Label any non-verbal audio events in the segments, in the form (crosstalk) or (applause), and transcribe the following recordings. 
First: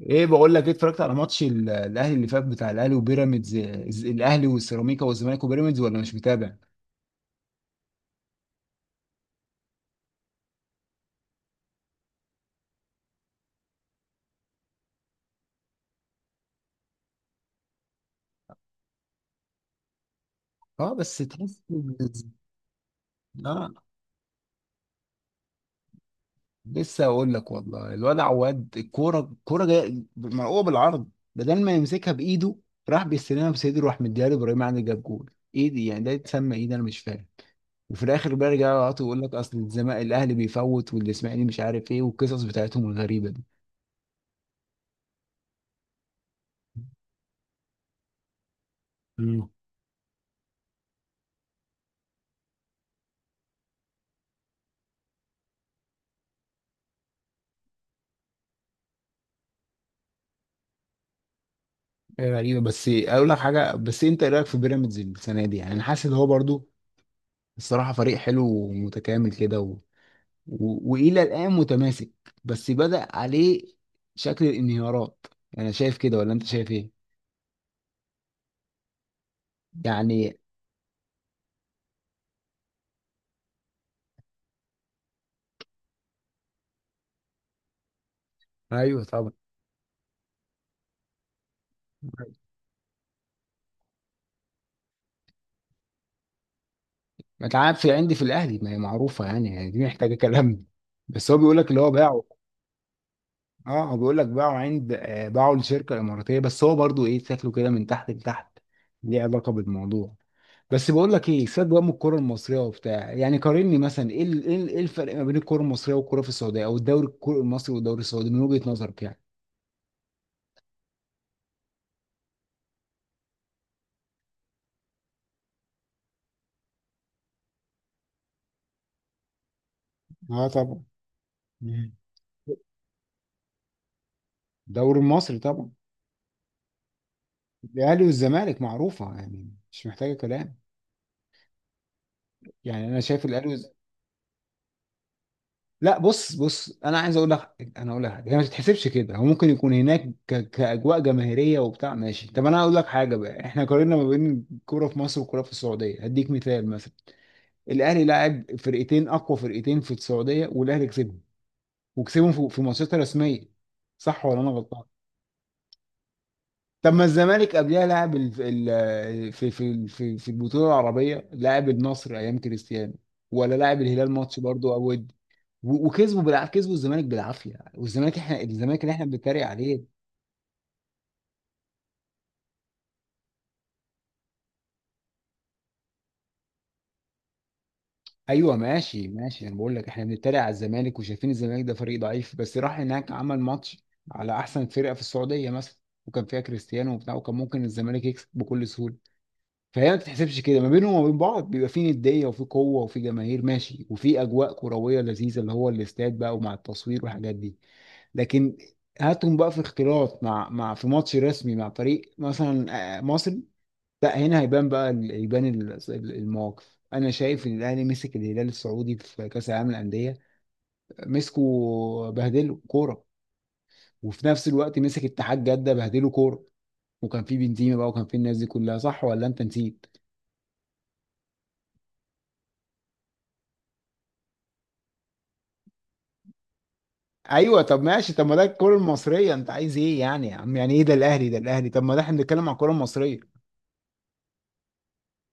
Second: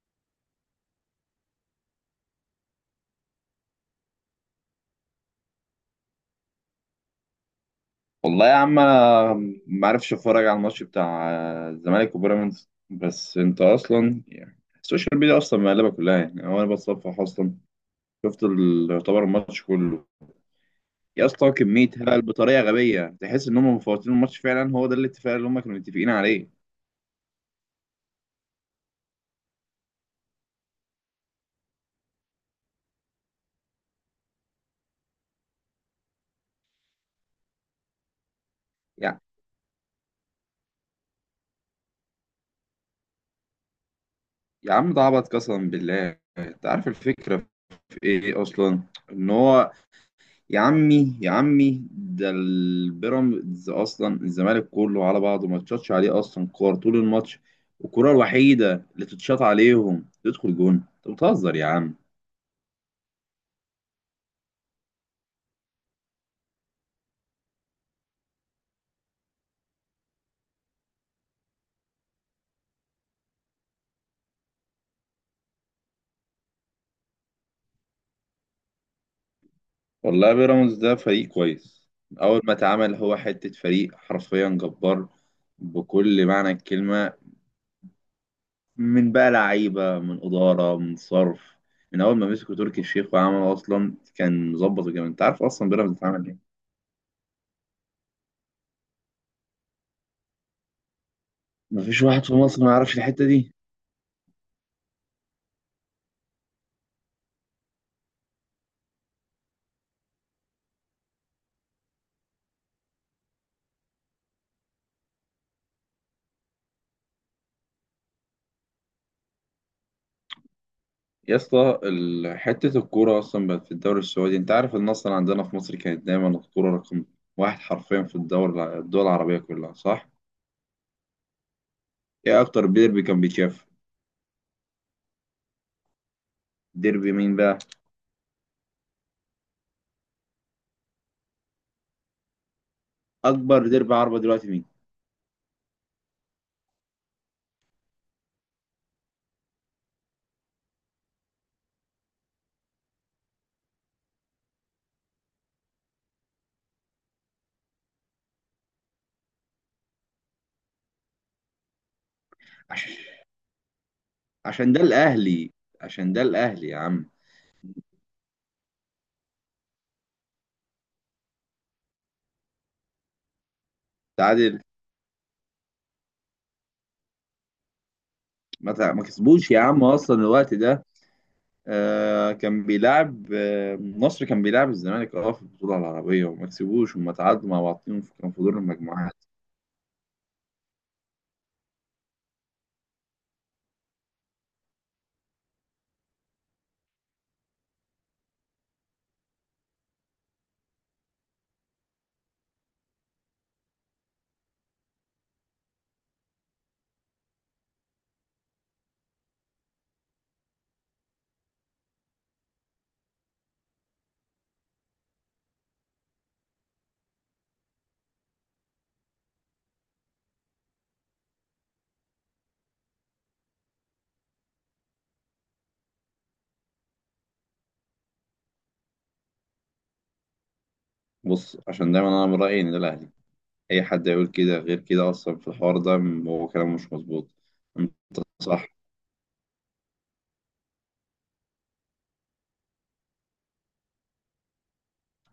ايه بقول لك ايه؟ اتفرجت على ماتش الاهلي اللي فات، بتاع الاهلي وبيراميدز، الاهلي والسيراميكا والزمالك وبيراميدز، ولا مش متابع؟ والله يا عم انا ما عرفش اتفرج على الماتش بتاع الزمالك وبيراميدز. بس انت اصلا يعني السوشيال ميديا اصلا مقلبه كلها، يعني هو انا بتصفح اصلا يعتبر الماتش كله. اه، بس يا اسطى تحس كميه هبل بطريقه غبيه، تحس ان هم اه مفوتين الماتش فعلا، هو ده الاتفاق اللي هم كانوا متفقين عليه. لسه اقول لك، والله الواد عواد، الكوره الكوره جايه مرقوبه بالعرض، بدل ما يمسكها بايده، راح بيستلمها بصدره، راح مديها لابراهيم عادل، جاب جول. ايه دي يعني؟ ده يتسمى ايه ده؟ انا مش فاهم. وفي الاخر بقى رجعوا يقعدوا يعني يقول لك اصل الزمالك، الاهلي بيفوت، والاسماعيلي مش عارف ايه، والقصص بتاعتهم الغريبه يا عم ده عبط قسما بالله، انت عارف الفكره في ايه اصلا؟ ان دي. هو يا عمي يا عمي ده البيراميدز اصلا الزمالك كله على بعضه ما تشطش عليه اصلا كور طول الماتش، والكرة الوحيدة اللي تتشاط عليهم تدخل جون. انت بتهزر يا عم. غريبة. بس اقول لك حاجة، بس انت ايه رأيك في بيراميدز السنة دي؟ يعني انا حاسس ان هو برضو الصراحة فريق حلو ومتكامل كده، والى الآن متماسك، بس بدأ عليه شكل الانهيارات. انا شايف كده، ولا انت شايف ايه والله يعني؟ بيراميدز ده فريق كويس من اول ما اتعمل، هو حتة فريق حرفيا جبار بكل معنى الكلمة. ايوه من بقى طبعا. لعيبة، من إدارة، من صرف، من أول ما مسكوا تركي الشيخ وعمل أصلا كان مظبط الجامد. أنت عارف أصلا بيراميدز اتعمل إيه؟ ما تعرف، في عندي في الاهلي ما هي معروفة يعني، يعني دي محتاجة كلام. بس هو بيقول لك اللي هو مفيش باعه. واحد في مصر ما يعرفش الحتة دي. اه، هو بيقول لك باعه عند باعه لشركة اماراتية، بس هو برضو ايه شكله كده من تحت لتحت. ليه علاقة بالموضوع؟ بس بقول لك ايه، سيبك بقى من الكوره المصريه وبتاع، يعني قارني مثلا ايه ايه إيه الفرق ما بين الكوره المصريه والكوره في السعوديه، او الدوري المصري والدوري السعودي، من وجهه نظرك يعني؟ حتة الكورة أصلا بقت في الدوري السعودي. أنت عارف إن أصلا عندنا في مصر كانت دايما الكورة رقم واحد حرفيا في الدوري، الدول العربية كلها، صح؟ اه طبعا. مم. إيه أكتر ديربي كان بيتشاف؟ الدوري المصري طبعا. ديربي مين بقى؟ الاهلي والزمالك معروفه يعني، مش محتاجه كلام، يعني انا شايف أكبر ديربي عربي دلوقتي مين؟ لا، بص بص، انا عايز اقول لك انا اقول لك حاجه، هي ما تتحسبش كده، هو ممكن يكون هناك كاجواء جماهيريه وبتاع، ماشي. طب انا هقول لك حاجه بقى، احنا قارنا ما بين الكوره في مصر والكوره في السعوديه، هديك مثال مثلا. الاهلي لعب فرقتين، اقوى فرقتين في السعوديه، والاهلي كسبهم، وكسبهم في ماتشات عش- رسميه، صح ولا انا عشان ده غلطان؟ الأهلي. عشان ده الأهلي يا طب ما عم. الزمالك قبلها لعب في البطوله العربيه، لعب النصر ايام كريستيانو، ولا لعب الهلال ماتش تعادل. برضه او ودي، وكسبوا كسبوا الزمالك بالعافيه، والزمالك احنا الزمالك اللي ما احنا بنتريق كسبوش يا عم عليه. أصلا الوقت ده. آه كان بيلعب، آه مصر كان بيلعب الزمالك، اه في البطولة العربية، وما كسبوش وما تعادلوا مع بعضهم كان في ايوه، دور ماشي المجموعات. ماشي، انا بقول لك احنا بنتريق على الزمالك وشايفين الزمالك ده فريق ضعيف، بس راح هناك عمل ماتش على احسن فرقه في السعوديه مثلا، وكان فيها كريستيانو وبتاع، وكان ممكن الزمالك يكسب بكل سهوله. فهي ما بتتحسبش كده، ما بينهم وما بين بعض بيبقى في نديه وفي قوه وفي جماهير ماشي وفي اجواء كرويه لذيذه، اللي هو الاستاد بقى ومع التصوير والحاجات دي. لكن هاتهم بقى في اختلاط مع مع في ماتش رسمي مع فريق مثلا مصري، لا هنا هيبان بقى يبان المواقف. انا شايف ان الاهلي مسك الهلال السعودي في كاس العالم للانديه، مسكوا بهدله كوره، وفي نفس الوقت مسك اتحاد جده بهدله كوره، وكان في بنزيما بقى وكان في الناس دي كلها، صح ولا انت نسيت؟ بص، عشان دايما أنا من رأيي إن ده الأهلي. اي حد يقول كده غير كده اصلا في الحوار ده هو كلامه مش مظبوط. ايوه. طب انت ماشي، طب ما ده صح. الكوره المصريه، انت عايز ايه يعني يا عم؟ يعني ايه ده الاهلي ده الاهلي؟ طب ما ده احنا بنتكلم على الكوره المصريه.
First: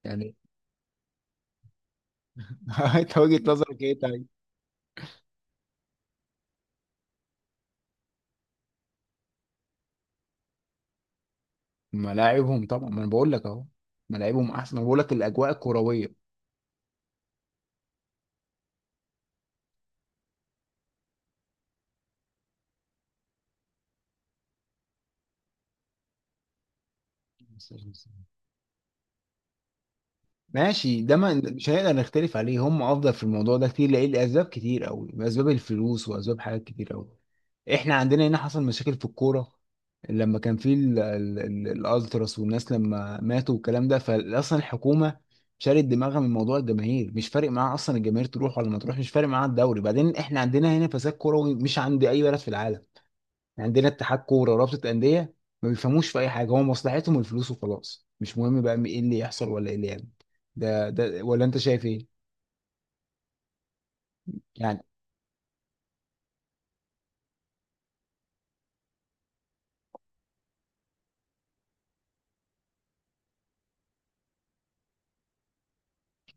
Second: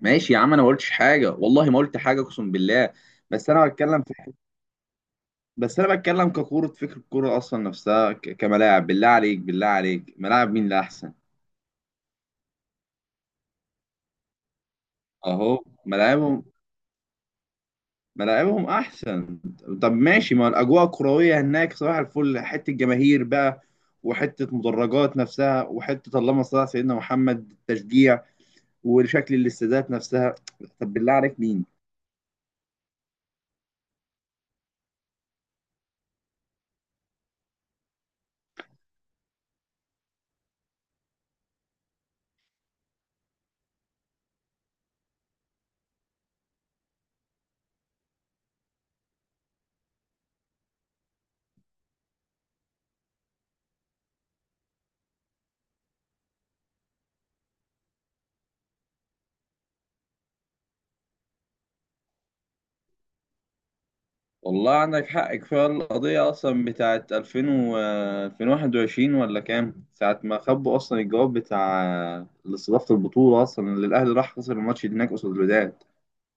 ماشي يعني يا عم، انا ما قلتش حاجه، والله ما قلت حاجه، اقسم بالله. (laughs) انت وجهه بس انا نظرك ايه بتكلم في طيب؟ بس انا بتكلم ككوره، فكر الكوره اصلا نفسها كملاعب. بالله عليك بالله عليك، ملاعب مين اللي احسن؟ ملاعبهم طبعا، ما انا بقول لك اهو، ملاعبهم احسن، انا بقول لك الاجواء اهو الكرويه. ملاعبهم، ملاعبهم احسن. طب ماشي، ما الاجواء الكرويه هناك صباح الفل، حته جماهير بقى، وحته مدرجات نفسها، وحته اللهم صل على سيدنا محمد التشجيع، (laughs) وشكل الاستادات نفسها. طب ماشي، بالله ده ما عليك مين. مش هنقدر نختلف عليه، هم افضل في الموضوع ده كتير، لان لاسباب كتير قوي، اسباب الفلوس واسباب حاجات كتير قوي. احنا عندنا هنا حصل مشاكل في الكوره لما كان في الالتراس والناس لما ماتوا والكلام ده، فاصلا الحكومه شالت دماغها من موضوع الجماهير، مش فارق معاها اصلا الجماهير تروح ولا ما تروح، مش فارق معاها الدوري. بعدين احنا عندنا هنا فساد كروي مش عند اي بلد في العالم، عندنا اتحاد كوره ورابطه انديه ما بيفهموش في اي حاجه، هو مصلحتهم الفلوس وخلاص، مش مهم بقى ايه اللي يحصل ولا ايه اللي يعمل. ده ولا انت شايف ايه والله يعني؟ عندك حق، كفاية القضية أصلا بتاعت 2000 و 2021، ولا كام ساعة ما خبوا أصلا الجواب بتاع استضافة البطولة أصلا، اللي الأهلي راح خسر الماتش هناك قصاد الوداد.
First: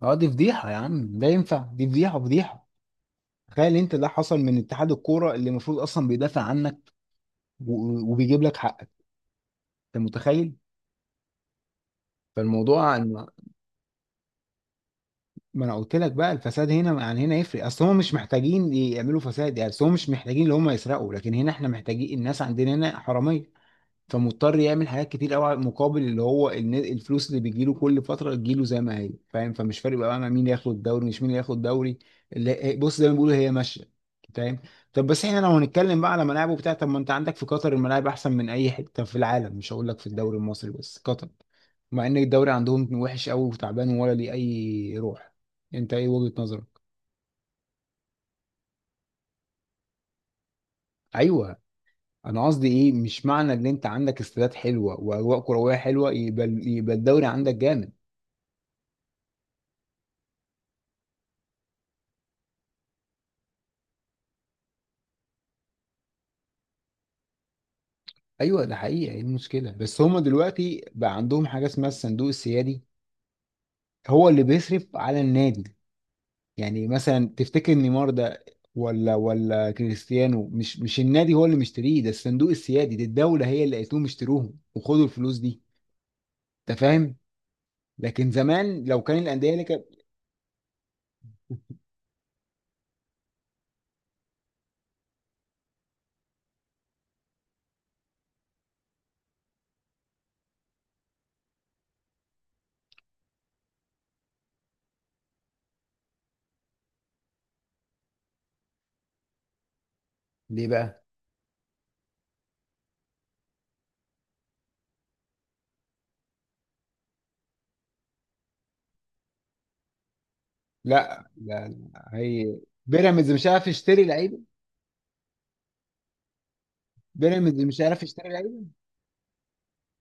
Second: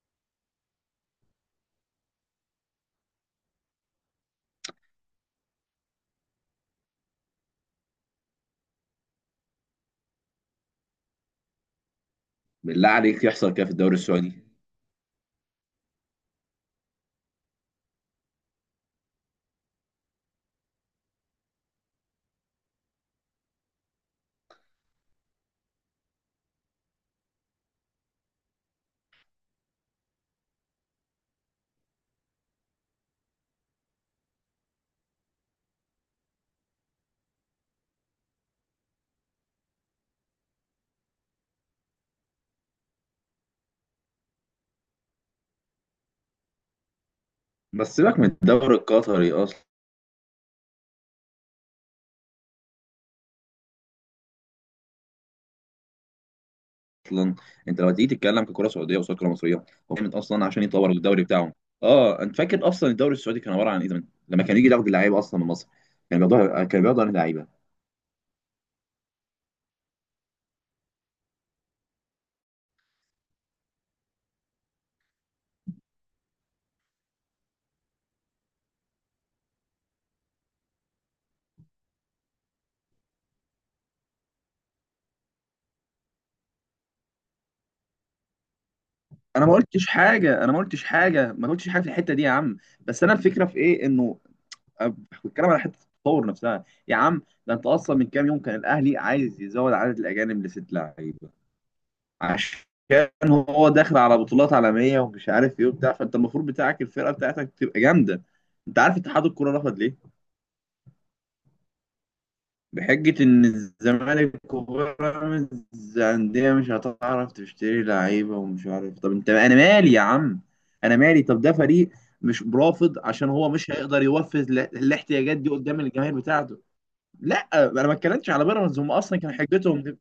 اه دي فضيحه يا عم، ده ينفع؟ دي فضيحه، فضيحه. تخيل انت ده حصل من اتحاد الكوره اللي المفروض اصلا بيدافع عنك وبيجيب لك حقك، انت متخيل؟ فالموضوع بالله عليك عن- يحصل كده في الدوري السعودي؟ ما انا قلت لك بقى، الفساد هنا عن هنا يفرق، اصل هم مش محتاجين يعملوا فساد يعني، اصل هم مش محتاجين ان هم يسرقوا، لكن هنا احنا محتاجين، الناس عندنا هنا حراميه، فمضطر يعمل حاجات كتير قوي مقابل اللي هو الفلوس اللي بتجيله كل فتره، تجيله زي ما هي، فاهم؟ فمش فارق بقى انا مين ياخد الدوري، مش مين اللي ياخد الدوري، اللي بص زي ما بيقولوا هي ماشيه، فاهم؟ طب بس احنا لو هنتكلم بقى على ملاعب وبتاع، طب ما انت عندك في قطر الملاعب احسن من اي حته في العالم، مش هقول لك في الدوري المصري بس، قطر، مع ان الدوري عندهم وحش قوي وتعبان ولا ليه اي روح. انت ايه وجهه نظرك؟ بس سيبك من الدوري القطري أصلا. ايوه، انا قصدي ايه، مش معنى ان انت عندك استادات حلوه واجواء كرويه حلوه يبقى الدوري عندك أنت لما جامد. تيجي تتكلم ككرة سعودية قصاد كرة مصرية، هو كانت أصلا عشان يطور الدوري بتاعهم. أه أنت فاكر أصلا الدوري السعودي كان عبارة عن إيه زمان؟ لما كان يجي ياخد اللعيبة أصلا من مصر، كان بياخدوها، كان بياخدوا عن اللعيبة. ايوه ده حقيقه، ايه المشكله بس، هما دلوقتي بقى عندهم حاجه اسمها الصندوق السيادي، هو اللي بيصرف على النادي. يعني مثلا تفتكر نيمار ده ولا ولا كريستيانو، مش النادي هو اللي مشتريه، ده الصندوق السيادي، دي الدوله هي اللي قالت لهم اشتروهم وخدوا الفلوس دي، انت فاهم؟ لكن زمان لو كان انا الانديه ما اللي كانت قلتش حاجه انا ما قلتش حاجه ما قلتش حاجه في الحته دي يا عم، بس انا الفكره في ايه انه أب- بتكلم على حته التطور نفسها يا عم. ده انت اصلا من كام يوم كان الاهلي عايز يزود عدد الاجانب لست لعيبه، عشان هو داخل على بطولات عالميه ومش عارف ايه وبتاع، فانت المفروض بتاعك الفرقه بتاعتك تبقى جامده. انت عارف اتحاد الكوره رفض ليه؟ ليه بقى بحجة إن الزمالك وبيراميدز أندية مش هتعرف تشتري لعيبة، ومش عارف. طب أنت، أنا مالي يا عم؟ أنا مالي؟ لا طب ده لا فريق لا، مش هي رافض عشان بيراميدز مش هو عارف مش هيقدر يشتري لعيبه؟ يوفز الاحتياجات دي قدام الجماهير بتاعته. لا بيراميدز مش أنا ما عارف اتكلمتش يشتري؟ على بيراميدز، هم أصلا كان حجتهم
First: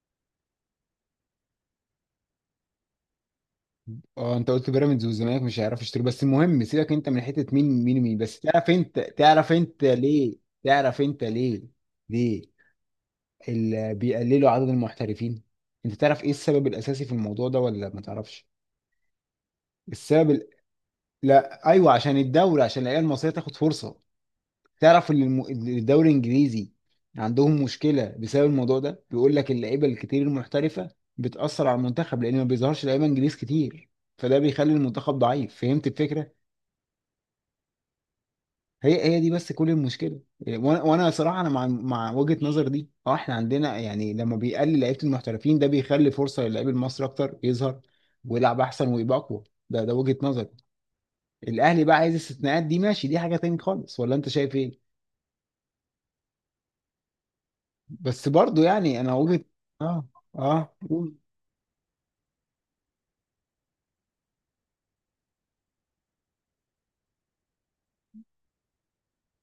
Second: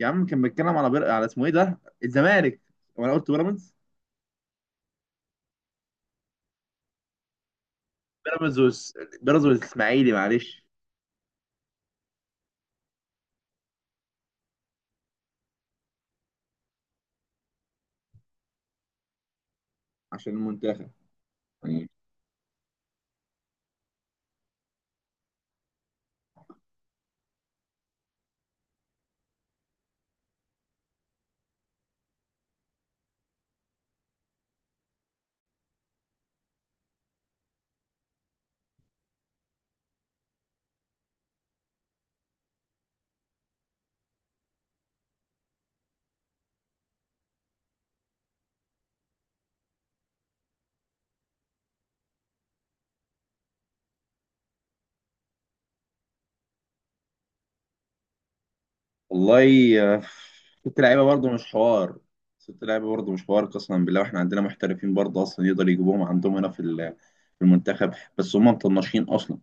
يا عم، كان بيتكلم على على اسمه إيه ده، الزمالك، وأنا قلت بيراميدز. اه، انت قلت بيراميدز والزمالك مش هيعرفوا يشتروا، بس المهم سيبك انت من حته مين بس بيراميدز تعرف، والس- انت بيراميدز تعرف انت والإسماعيلي، ليه؟ معلش. تعرف انت ليه؟ ليه اللي بيقللوا عدد المحترفين؟ انت تعرف ايه السبب الاساسي في الموضوع ده ولا ما تعرفش؟ السبب عشان ال... المنتخب. لا، ايوه، عشان الدوري، عشان العيال المصريه تاخد فرصه. تعرف ان الدوري الانجليزي عندهم مشكله بسبب الموضوع ده، بيقول لك اللعيبه الكتير المحترفه بتاثر على المنتخب، لان ما بيظهرش لعيبه انجليز كتير، فده بيخلي المنتخب ضعيف، فهمت الفكره؟ هي دي بس كل المشكله. إيه، وانا وانا صراحه انا مع وجهه نظر دي، اه احنا عندنا يعني لما بيقلل لعيبه المحترفين، ده بيخلي فرصه للعيب المصري اكتر يظهر ويلعب احسن ويبقى اقوى، ده وجهه نظر. الاهلي بقى عايز استثناءات، دي ماشي، دي حاجه تاني خالص، ولا انت شايف ايه؟ بس برضو يعني انا وجهه والله اه، اه، ست لعيبه قول. برضه مش حوار. ست لعيبه برضه مش حوار قسما بالله، واحنا عندنا محترفين برضه اصلا يقدر يجيبوهم عندهم هنا في المنتخب، بس هم مطنشين اصلا.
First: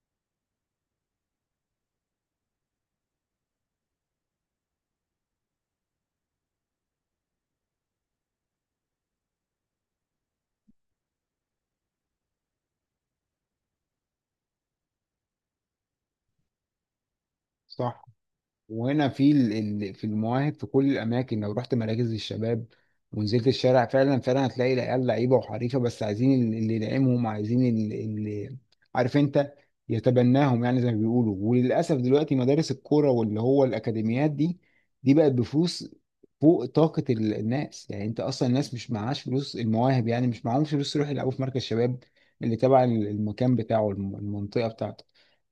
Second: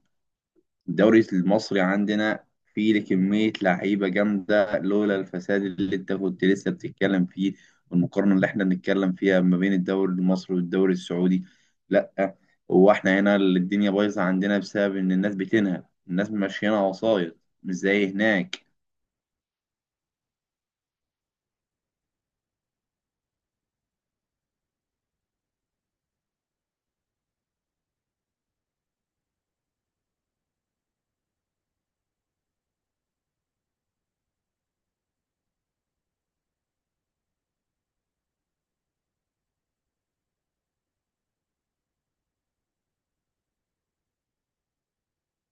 الدوري المصري عندنا فيه كميه لعيبه جامده لولا الفساد اللي انت كنت لسه بتتكلم فيه، والمقارنه اللي احنا بنتكلم فيها ما بين الدوري المصري والدوري السعودي. لا، هو احنا هنا الدنيا بايظه عندنا بسبب ان الناس بتنهب، الناس ماشيينها وسايط، مش صح. زي هناك. وهنا في في المواهب، في كل الاماكن، لو رحت مراكز الشباب ونزلت الشارع، فعلا فعلا هتلاقي العيال لعيبه وحريفه، بس عايزين اللي يدعمهم، عايزين اللي عارف انت يتبناهم يعني، زي ما بيقولوا. وللاسف دلوقتي مدارس الكوره واللي هو الاكاديميات دي، دي بقت بفلوس فوق طاقه الناس يعني، انت اصلا الناس مش معهاش فلوس، المواهب يعني مش معهمش فلوس يروحوا يلعبوا في مركز شباب اللي تبع المكان بتاعه، المنطقه بتاعته.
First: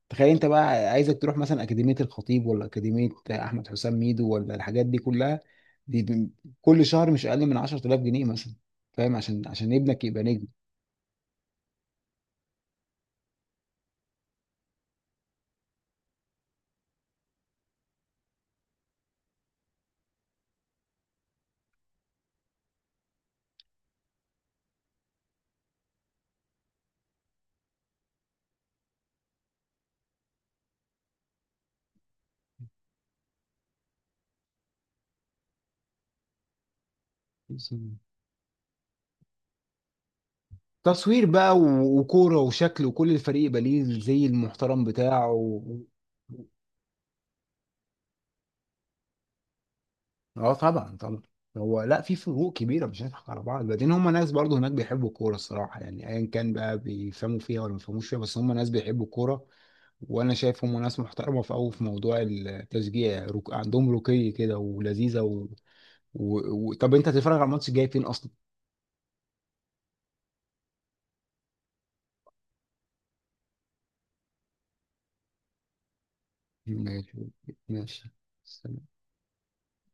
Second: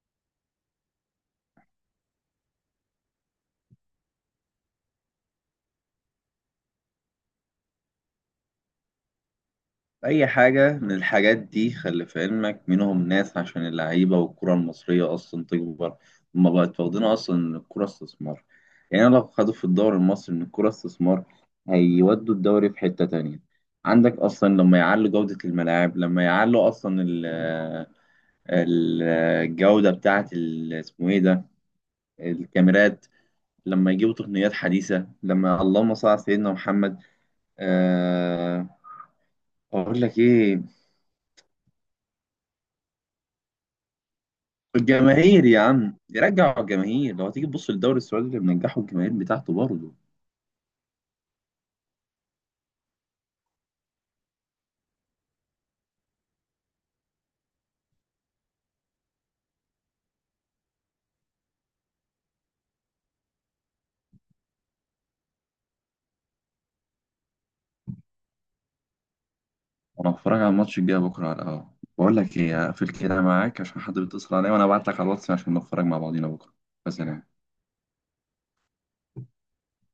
تخيل انت بقى عايزك تروح مثلا اكاديميه الخطيب، ولا اكاديميه احمد حسام ميدو، ولا الحاجات دي كلها، دي ب- كل شهر مش اقل من 10000 جنيه مثلا، فاهم؟ عشان ابنك يبقى أي نجم، حاجة من الحاجات دي خلي في علمك منهم ناس عشان اللعيبة والكرة المصرية أصلا تكبر. هما بقت واخدينها أصلا إن الكرة استثمار. يعني لو خدوا في الدوري المصري إن الكرة استثمار، هيودوا الدوري في حتة تانية. عندك أصلا لما يعلوا جودة الملاعب، لما يعلوا أصلا ال- الجودة بتاعة ال- اسمه إيه ده، الكاميرات. لما يجيبوا تقنيات حديثة، لما اللهم صل على سيدنا محمد، آه، أقول لك إيه، تصوير بقى وكوره وشكل، وكل الفريق يبقى ليه الزي المحترم بتاعه الجماهير يا و... عم، يرجعوا الجماهير. لو هتيجي تبص للدوري السعودي اللي منجحه الجماهير بتاعته برضه. اه طبعا طبعا. هو لا، في فروق كبيره مش هنضحك على بعض، بعدين هم ناس برضو هناك بيحبوا الكوره الصراحه، يعني ايا كان بقى بيفهموا فيها ولا ما بيفهموش فيها، بس هم ناس بيحبوا الكوره، وانا شايفهم ناس محترمه في قوي في موضوع التشجيع، عندهم رقي كده ولذيذه و... طب انت هتتفرج على الماتش الجاي فين اصلا؟ وانا بتفرج على الماتش الجاي بكره على القهوه. بقول لك ايه، هقفل كده معاك عشان حد بيتصل عليا، وانا ابعت لك على الواتس عشان نتفرج مع بعضينا بكره. بس. ماشي، ماشي.